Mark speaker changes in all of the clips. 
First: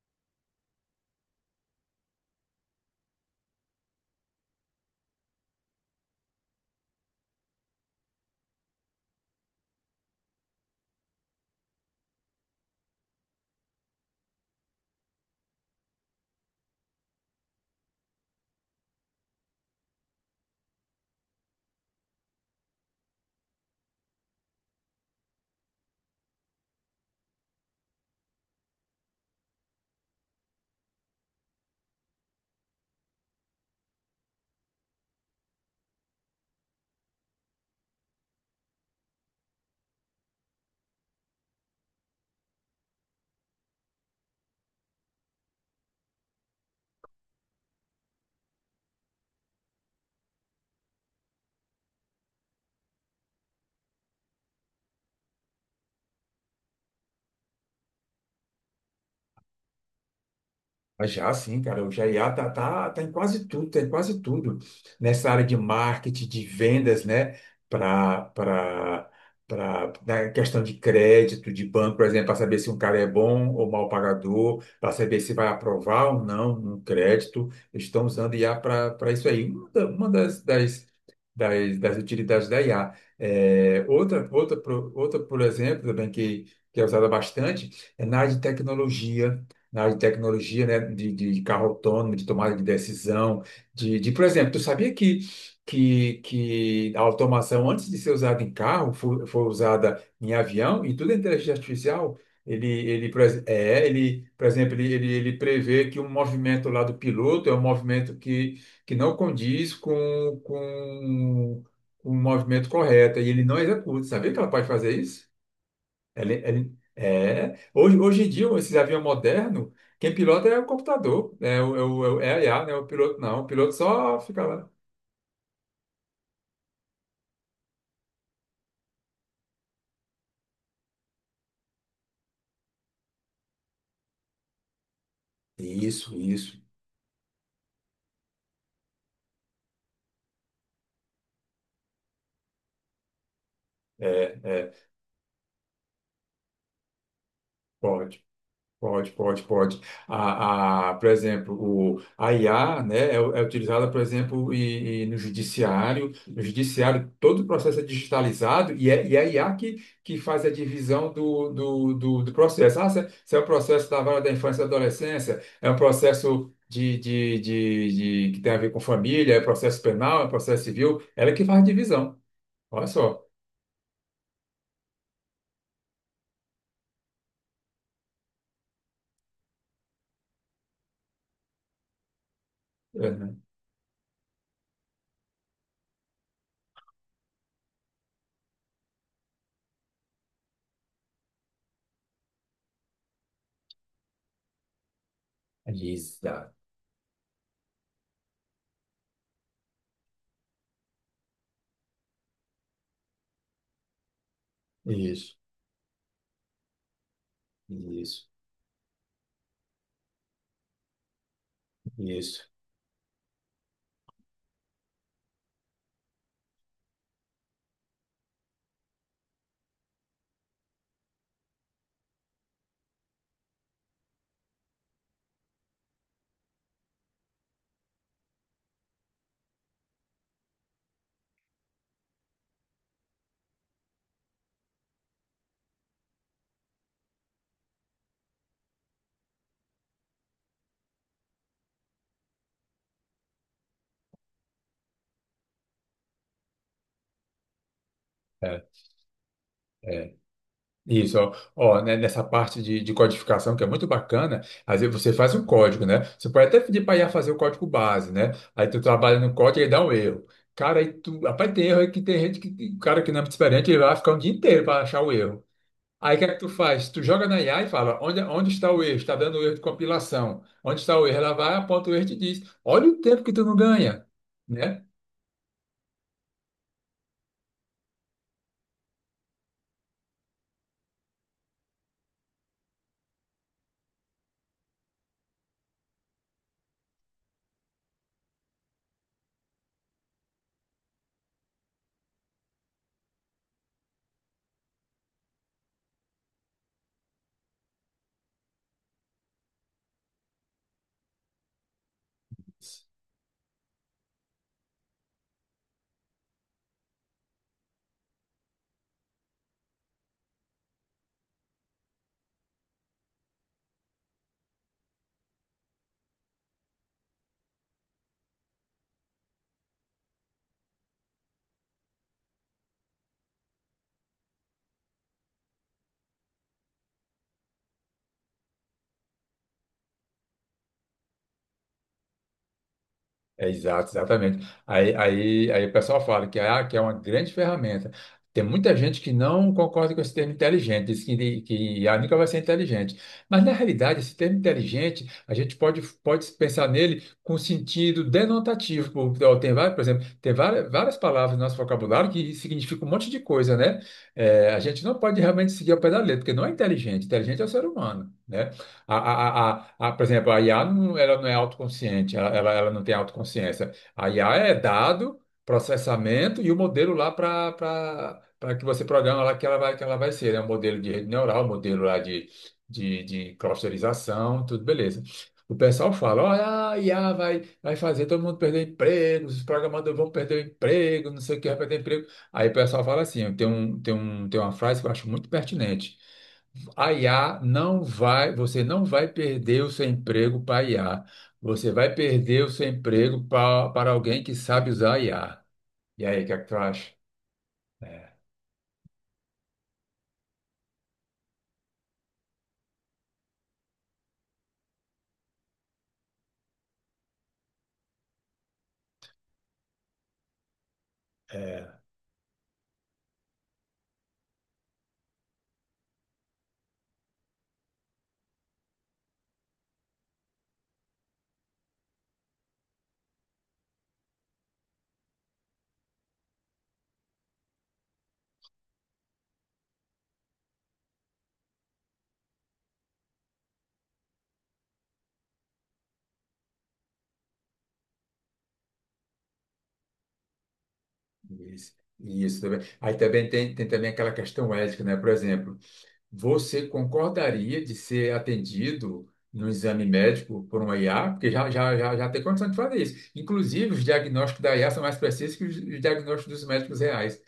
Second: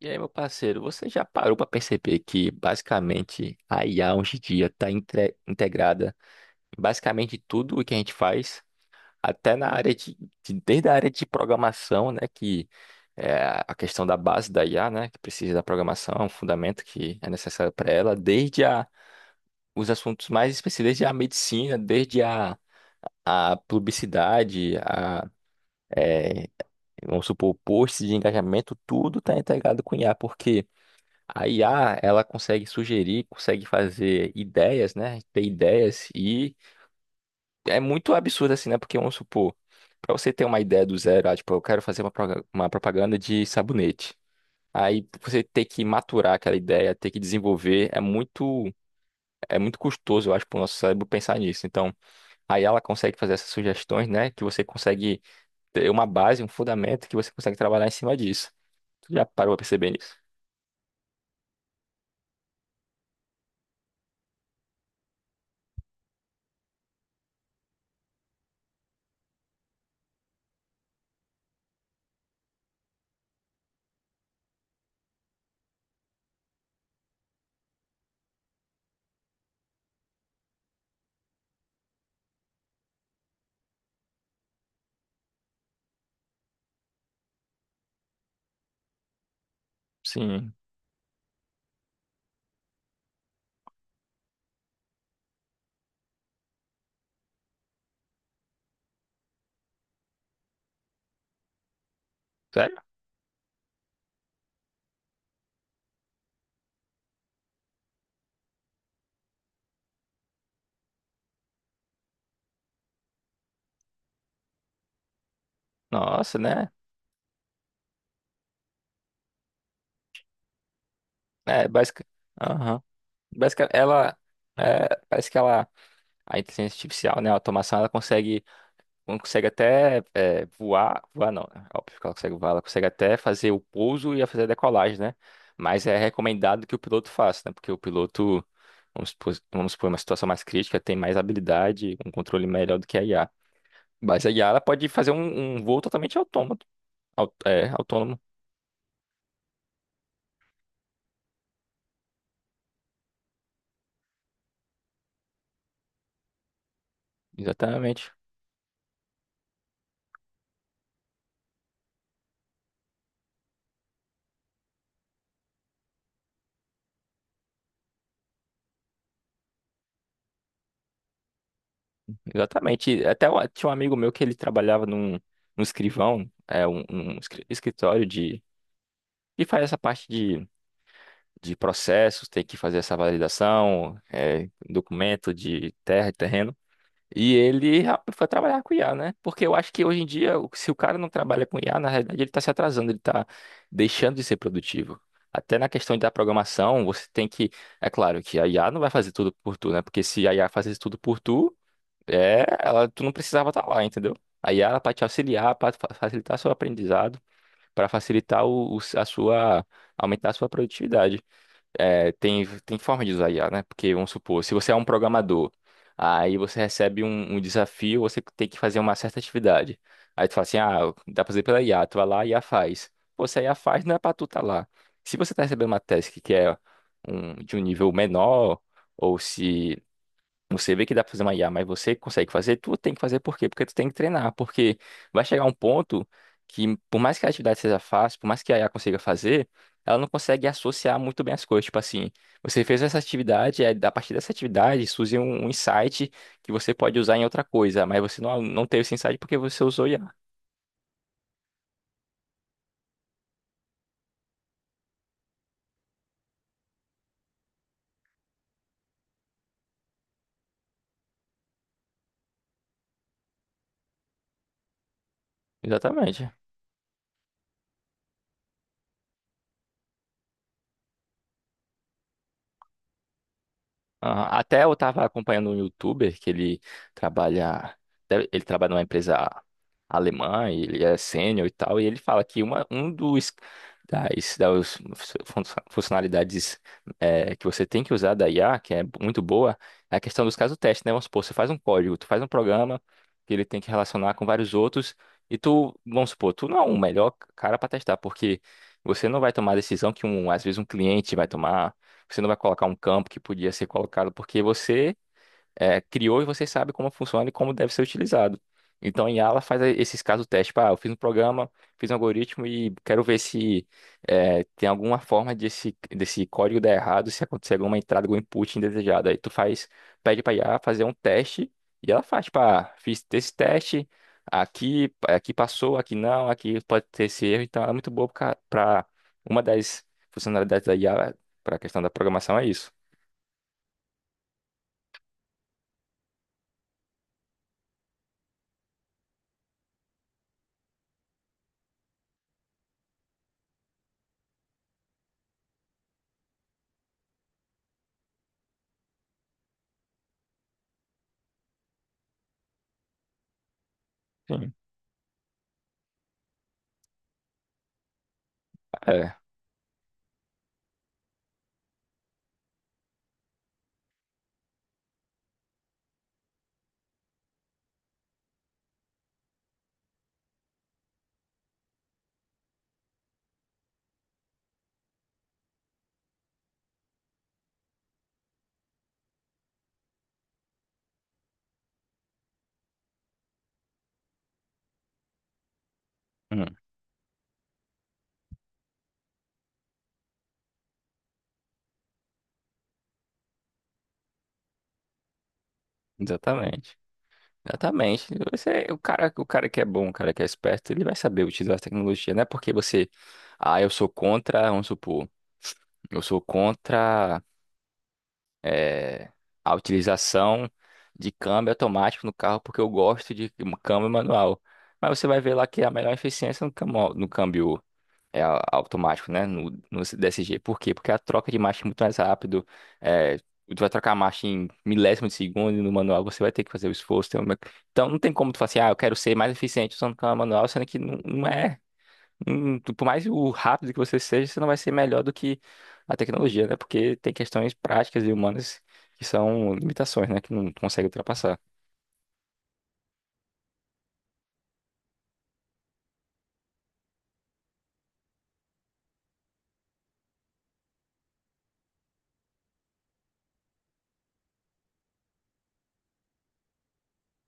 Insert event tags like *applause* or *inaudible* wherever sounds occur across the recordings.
Speaker 1: E aí, meu parceiro, você já parou para perceber que basicamente a IA hoje em dia está integrada em basicamente tudo o que a gente faz, até na área de desde a área de programação, né, que é a questão da base da IA, né, que precisa da programação, é um fundamento que é necessário para ela, desde a, os assuntos mais específicos, desde a medicina, desde a publicidade, é, vamos supor, posts de engajamento, tudo está integrado com IA, porque a IA, ela consegue sugerir, consegue fazer ideias, né? Ter ideias e é muito absurdo assim, né? Porque vamos supor, para você ter uma ideia do zero, ah, tipo, eu quero fazer uma propaganda de sabonete. Aí você ter que maturar aquela ideia, ter que desenvolver, é muito custoso, eu acho, para o nosso cérebro pensar nisso. Então, aí ela consegue fazer essas sugestões, né? Que você consegue ter uma base, um fundamento que você consegue trabalhar em cima disso. Tu já parou pra perceber isso?
Speaker 2: Mas já sim, cara, o GIA tá em quase tudo, tem quase tudo nessa área de marketing, de vendas, né? Para para para na questão de crédito, de banco, por exemplo, para saber se um cara é bom ou mau pagador, para saber se vai aprovar ou não um crédito, eles estão usando IA para isso aí. Uma das utilidades da IA. É, outra, por exemplo, também que é usada bastante, é na área de tecnologia na área de
Speaker 1: Sim.
Speaker 2: tecnologia, né, de carro autônomo, de tomada de decisão, por exemplo, tu sabia que a automação, antes de ser usada em carro, foi usada em avião e tudo é inteligência artificial? Ele,
Speaker 1: Sério?
Speaker 2: ele, por ex- é, ele, por exemplo, ele prevê que um movimento lá do piloto é um movimento que não condiz com o movimento correto, e ele não executa. Sabia que ela pode fazer isso? Ele,
Speaker 1: Nossa, né?
Speaker 2: ele- é, hoje, hoje em dia, esses aviões modernos, quem pilota é o computador, né? é,
Speaker 1: É,
Speaker 2: o, é,
Speaker 1: basic...
Speaker 2: o, é a IA, né?
Speaker 1: Aham.
Speaker 2: O piloto não, o piloto
Speaker 1: Ela
Speaker 2: só fica lá.
Speaker 1: é, parece que ela a inteligência artificial, né, a automação, ela consegue, consegue até voar, voar não, né, óbvio que ela consegue voar, ela consegue até fazer o pouso e a fazer a decolagem, né? Mas é
Speaker 2: Isso, isso.
Speaker 1: recomendado que o piloto faça, né? Porque o piloto, vamos supor uma situação mais crítica, tem mais habilidade, um controle melhor do que a IA. Mas a
Speaker 2: É,
Speaker 1: IA ela pode
Speaker 2: é.
Speaker 1: fazer um voo totalmente autômato,
Speaker 2: Bom,
Speaker 1: autônomo,
Speaker 2: pode, pode, pode. A, por exemplo, o, a IA, né, é utilizada, por exemplo, e no judiciário. No judiciário, todo o processo é
Speaker 1: exatamente.
Speaker 2: digitalizado e é a IA que faz a divisão do processo. Ah, se é o processo da vara da infância e adolescência, é um processo que tem a ver com família, é processo penal, é processo civil. Ela é que faz a divisão. Olha
Speaker 1: Exatamente.
Speaker 2: só.
Speaker 1: Tinha um amigo meu que ele trabalhava num, num escrivão, escritório de, que faz essa parte de processos, tem que fazer essa
Speaker 2: É, né?
Speaker 1: validação, é, documento de terra e terreno. Foi trabalhar com IA, né? Porque eu acho que hoje em dia, o- se o cara não trabalha com IA, na realidade ele está se atrasando, ele está deixando de ser produtivo. Até na questão da
Speaker 2: Exato.
Speaker 1: programação, você tem que. É claro que a IA não vai fazer tudo por tu, né? Porque se a IA fazesse tudo por tu, tu não precisava estar lá, entendeu? A Yara para te
Speaker 2: Isso,
Speaker 1: auxiliar, para facilitar seu aprendizado, para
Speaker 2: isso,
Speaker 1: facilitar a sua, aumentar a sua produtividade.
Speaker 2: isso.
Speaker 1: Tem forma de usar I a Yara, né? Porque, vamos supor, se você é um programador, aí você recebe um desafio, você tem que fazer uma certa atividade. Aí tu fala assim, ah, dá pra fazer pela IA, tu vai lá e a IA faz. Pô, se a IA faz, não é pra tu tá lá. Se você tá recebendo uma task que é de um nível menor, ou se você vê que dá pra fazer uma IA, mas você consegue fazer, tu tem que fazer por quê? Porque tu tem que treinar, porque vai chegar um ponto que, por mais que a atividade seja fácil, por mais que a IA consiga fazer, ela não consegue associar muito bem as coisas. Tipo assim, você fez essa atividade, aí, a partir dessa atividade surge um insight que você pode usar em outra coisa, mas você não teve esse insight porque você usou IA.
Speaker 2: É. Isso, ó, né, nessa parte de codificação que é muito bacana, às vezes você faz um código, né? Você pode até pedir para I a fazer o código base, né? Aí tu trabalha no código e ele dá um erro. Cara, aí tu, rapaz, tem erro aí que tem gente que, cara que não é muito experiente, ele vai ficar um dia inteiro para achar o erro. Aí o que
Speaker 1: Exatamente.
Speaker 2: é que tu faz? Tu joga na IA e fala, onde está o erro? Está dando erro de compilação. Onde está o erro? Ela vai, aponta o erro e te diz, olha o tempo que tu não ganha,
Speaker 1: Aham. Até eu
Speaker 2: né?
Speaker 1: tava acompanhando um youtuber que trabalha, ele trabalha numa empresa alemã, e ele é sênior e tal, e ele fala que um das fun- funcionalidades é, que você tem que usar da IA, que é muito boa, é a questão dos casos teste, né? Vamos supor, você faz um código, tu faz um programa que ele tem que relacionar com vários outros, e tu, vamos supor, tu não é o melhor cara para testar, porque você não vai tomar a decisão que um, às vezes um cliente vai tomar, você não vai colocar um campo que podia ser colocado porque você é, criou e você sabe como funciona e como deve ser utilizado. Então, a Yala faz eh, esses casos teste. Tipo, ah, eu fiz um programa, fiz um algoritmo e quero ver se é, tem alguma forma desse código dar errado, se acontecer alguma entrada, algum input indesejado. Aí tu faz, pede pra IA fazer um teste e ela faz, tipo, ah, fiz esse teste, aqui, aqui passou, aqui não, aqui pode ter esse erro. Então, ela é muito boa pra uma das funcionalidades da IA para a questão da programação é isso.
Speaker 2: É, exato, exatamente. Aí o pessoal fala que é uma grande ferramenta. Tem muita gente que não concorda com esse termo inteligente, diz que I a nunca vai ser inteligente. Mas, na realidade, esse termo inteligente, a gente pode pensar nele com sentido denotativo. Por exemplo, tem várias, várias palavras no nosso vocabulário que significam um monte de coisa, né? É,
Speaker 1: Sim.
Speaker 2: a gente não pode realmente seguir ao pé da letra, porque não é inteligente. Inteligente é o ser humano, né? A, a,
Speaker 1: É,
Speaker 2: a, a, a- por exemplo, a IA não, ela não é autoconsciente, ela não tem autoconsciência. A IA é dado, processamento e o modelo lá para que você programa lá que ela vai ser, né? Um modelo de rede neural, um modelo lá de clusterização, tudo beleza. O pessoal fala, olha, a IA vai fazer todo mundo perder emprego, os programadores vão perder o emprego, não sei o que vai perder emprego. Aí o pessoal fala assim, tem uma frase que eu acho muito pertinente.
Speaker 1: hum,
Speaker 2: A IA não vai, você não vai perder o seu emprego para a IA. Você vai perder o seu emprego para alguém que sabe usar a IA. E aí, o que é que tu
Speaker 1: exatamente.
Speaker 2: acha?
Speaker 1: Exatamente. Você, o cara que é bom, o cara que é esperto, ele vai saber utilizar a tecnologia. Não é porque você, ah, eu sou contra, vamos supor, eu sou contra eh, a utilização de câmbio
Speaker 2: É.
Speaker 1: automático no carro porque eu gosto de câmbio manual. Mas você vai ver lá que a melhor eficiência é no câmbio automático, né? No DSG. Por quê? Porque a troca de marcha é muito mais rápido. É, tu vai trocar a marcha em milésimo de segundo e no manual você vai ter que fazer o esforço. Tem uma... Então não tem como tu falar assim, ah, eu quero ser mais eficiente usando câmbio manual, sendo que não é. Não- tu- por mais o rápido que você seja, você não vai ser melhor do que a tecnologia, né? Porque tem questões práticas e humanas que são limitações, né? Que não consegue ultrapassar.
Speaker 2: Isso também. Aí também tem também aquela questão ética, né? Por exemplo, você concordaria de ser atendido no exame médico por uma IA? Porque já tem condição de fazer isso. Inclusive, os diagnósticos da IA são mais precisos que os diagnósticos dos médicos reais.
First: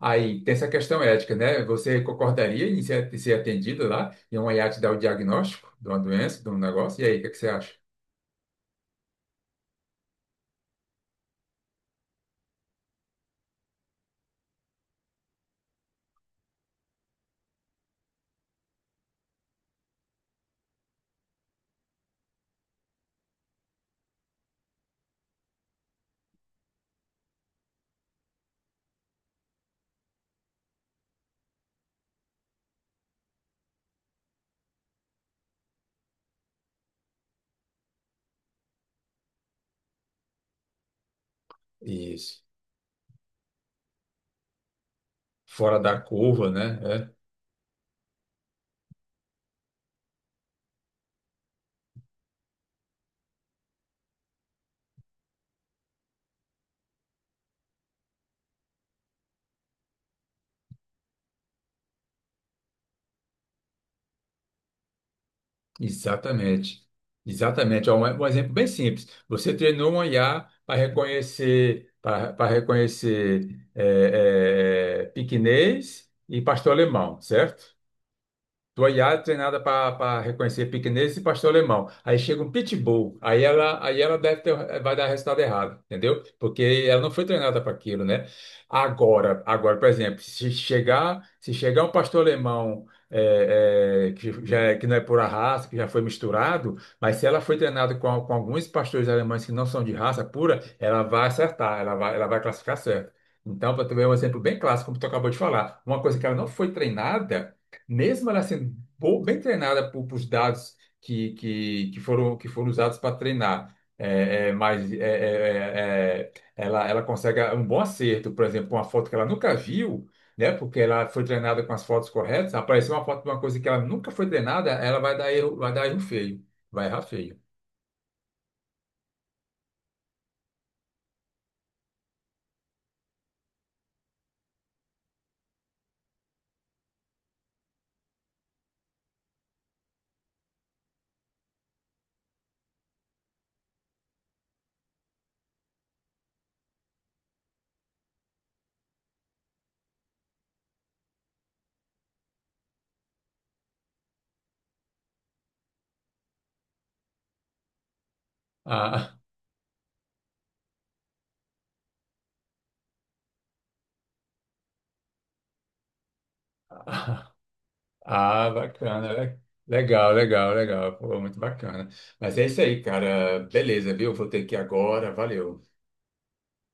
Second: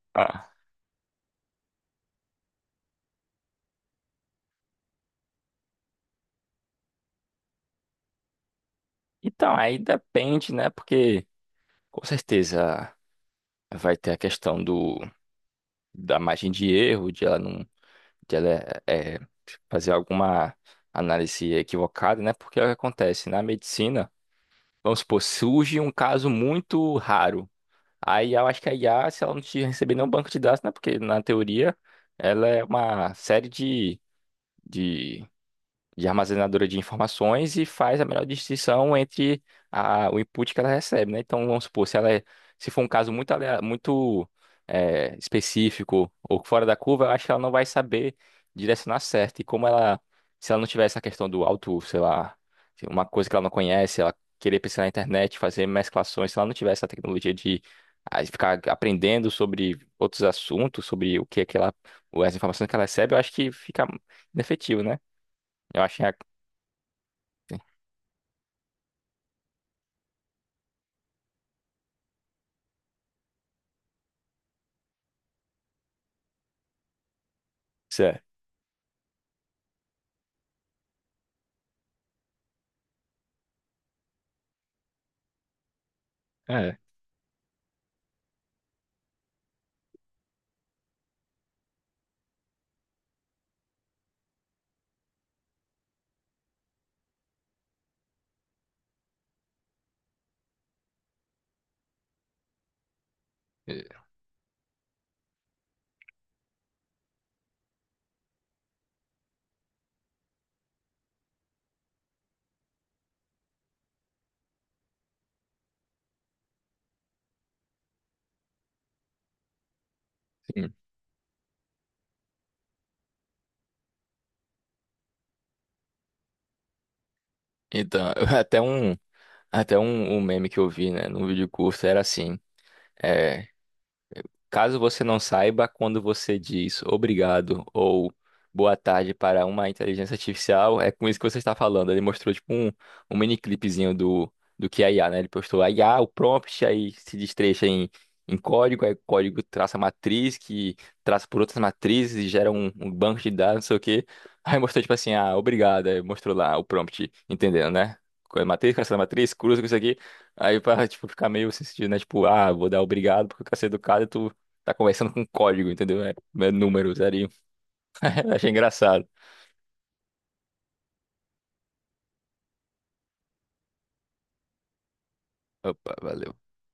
Speaker 2: Aí
Speaker 1: Ah.
Speaker 2: tem essa questão ética, né? Você concordaria em ser atendido lá e uma IA te dar o diagnóstico de uma doença, de um negócio? E aí, o que é que você acha?
Speaker 1: Então, aí depende, né? Porque com certeza vai ter a questão do da margem de erro, de ela não, de ela é, é, fazer alguma análise equivocada, né? Porque é o que acontece na medicina, vamos supor, surge um caso muito raro. Aí eu acho que a IA, se ela não te receber nenhum banco de dados, né? Porque na teoria ela é uma série de de armazenadora de informações e faz a melhor distinção entre a, o input que ela recebe, né? Então, vamos supor, se ela é-
Speaker 2: Isso.
Speaker 1: se for um caso muito,
Speaker 2: Fora da
Speaker 1: específico ou
Speaker 2: curva,
Speaker 1: fora da curva, eu
Speaker 2: né?
Speaker 1: acho que ela não vai saber direcionar certo. E como ela, se ela não tiver essa questão do auto, sei lá, se uma coisa que ela não conhece, ela querer pesquisar na internet, fazer mesclações, se ela não tiver essa tecnologia de ah, ficar aprendendo sobre outros assuntos, sobre o que é que ela, as informações que ela recebe, eu acho que fica inefetivo, né? Eu acho
Speaker 2: Exatamente. Exatamente. Ó, um exemplo bem simples. Você treinou um IA para reconhecer piquinês e pastor alemão, certo?
Speaker 1: Certo.
Speaker 2: Tua Yara treinada para reconhecer pequenês e pastor alemão. Aí chega um pitbull. Aí ela deve ter, vai dar resultado errado, entendeu?
Speaker 1: É,
Speaker 2: Porque ela não foi treinada para aquilo, né? Agora, por exemplo, se chegar um pastor alemão que não é pura raça, que já foi misturado, mas se ela foi treinada com alguns pastores alemães que não são de raça pura, ela vai acertar, ela vai classificar certo. Então, para tu ver
Speaker 1: e-
Speaker 2: um exemplo bem clássico, como tu acabou de falar, uma coisa que ela não foi treinada mesmo ela sendo bem treinada por dados que foram usados para treinar, mas ela consegue um bom acerto, por exemplo, uma foto que ela nunca viu, né?
Speaker 1: sim.
Speaker 2: Porque ela foi treinada com as fotos corretas. Apareceu uma foto de uma coisa que ela nunca foi treinada, ela vai dar erro feio, vai errar feio.
Speaker 1: Então, *laughs* até um, até um, um meme que eu vi, né, num vídeo curto era assim. É, Caso você não saiba, quando você diz obrigado ou boa tarde para uma inteligência artificial, é com isso que você está falando. Ele mostrou tipo um, um mini clipezinho do que é IA, né? Ele postou a IA, o prompt, aí se destrecha em, em código, aí o código traça a matriz, que traça por outras matrizes e gera um banco de dados, não sei o quê. *laughs* Aí mostrou tipo assim, ah, obrigado, aí mostrou lá o prompt, entendendo, né? Qual é a matriz, qual é a
Speaker 2: Ah,
Speaker 1: matriz, cruza com isso aqui. Aí pra, tipo, ficar meio sem sentido, né? Tipo, ah, vou dar obrigado porque eu quero ser educado e tu Tá conversando com código, entendeu? É, é números ali.
Speaker 2: *laughs*
Speaker 1: *laughs* Achei
Speaker 2: ah,
Speaker 1: engraçado.
Speaker 2: bacana, legal, legal, legal, pô, muito bacana. Mas é isso aí, cara. Beleza, viu? Vou ter que ir agora. Valeu.
Speaker 1: Opa, valeu.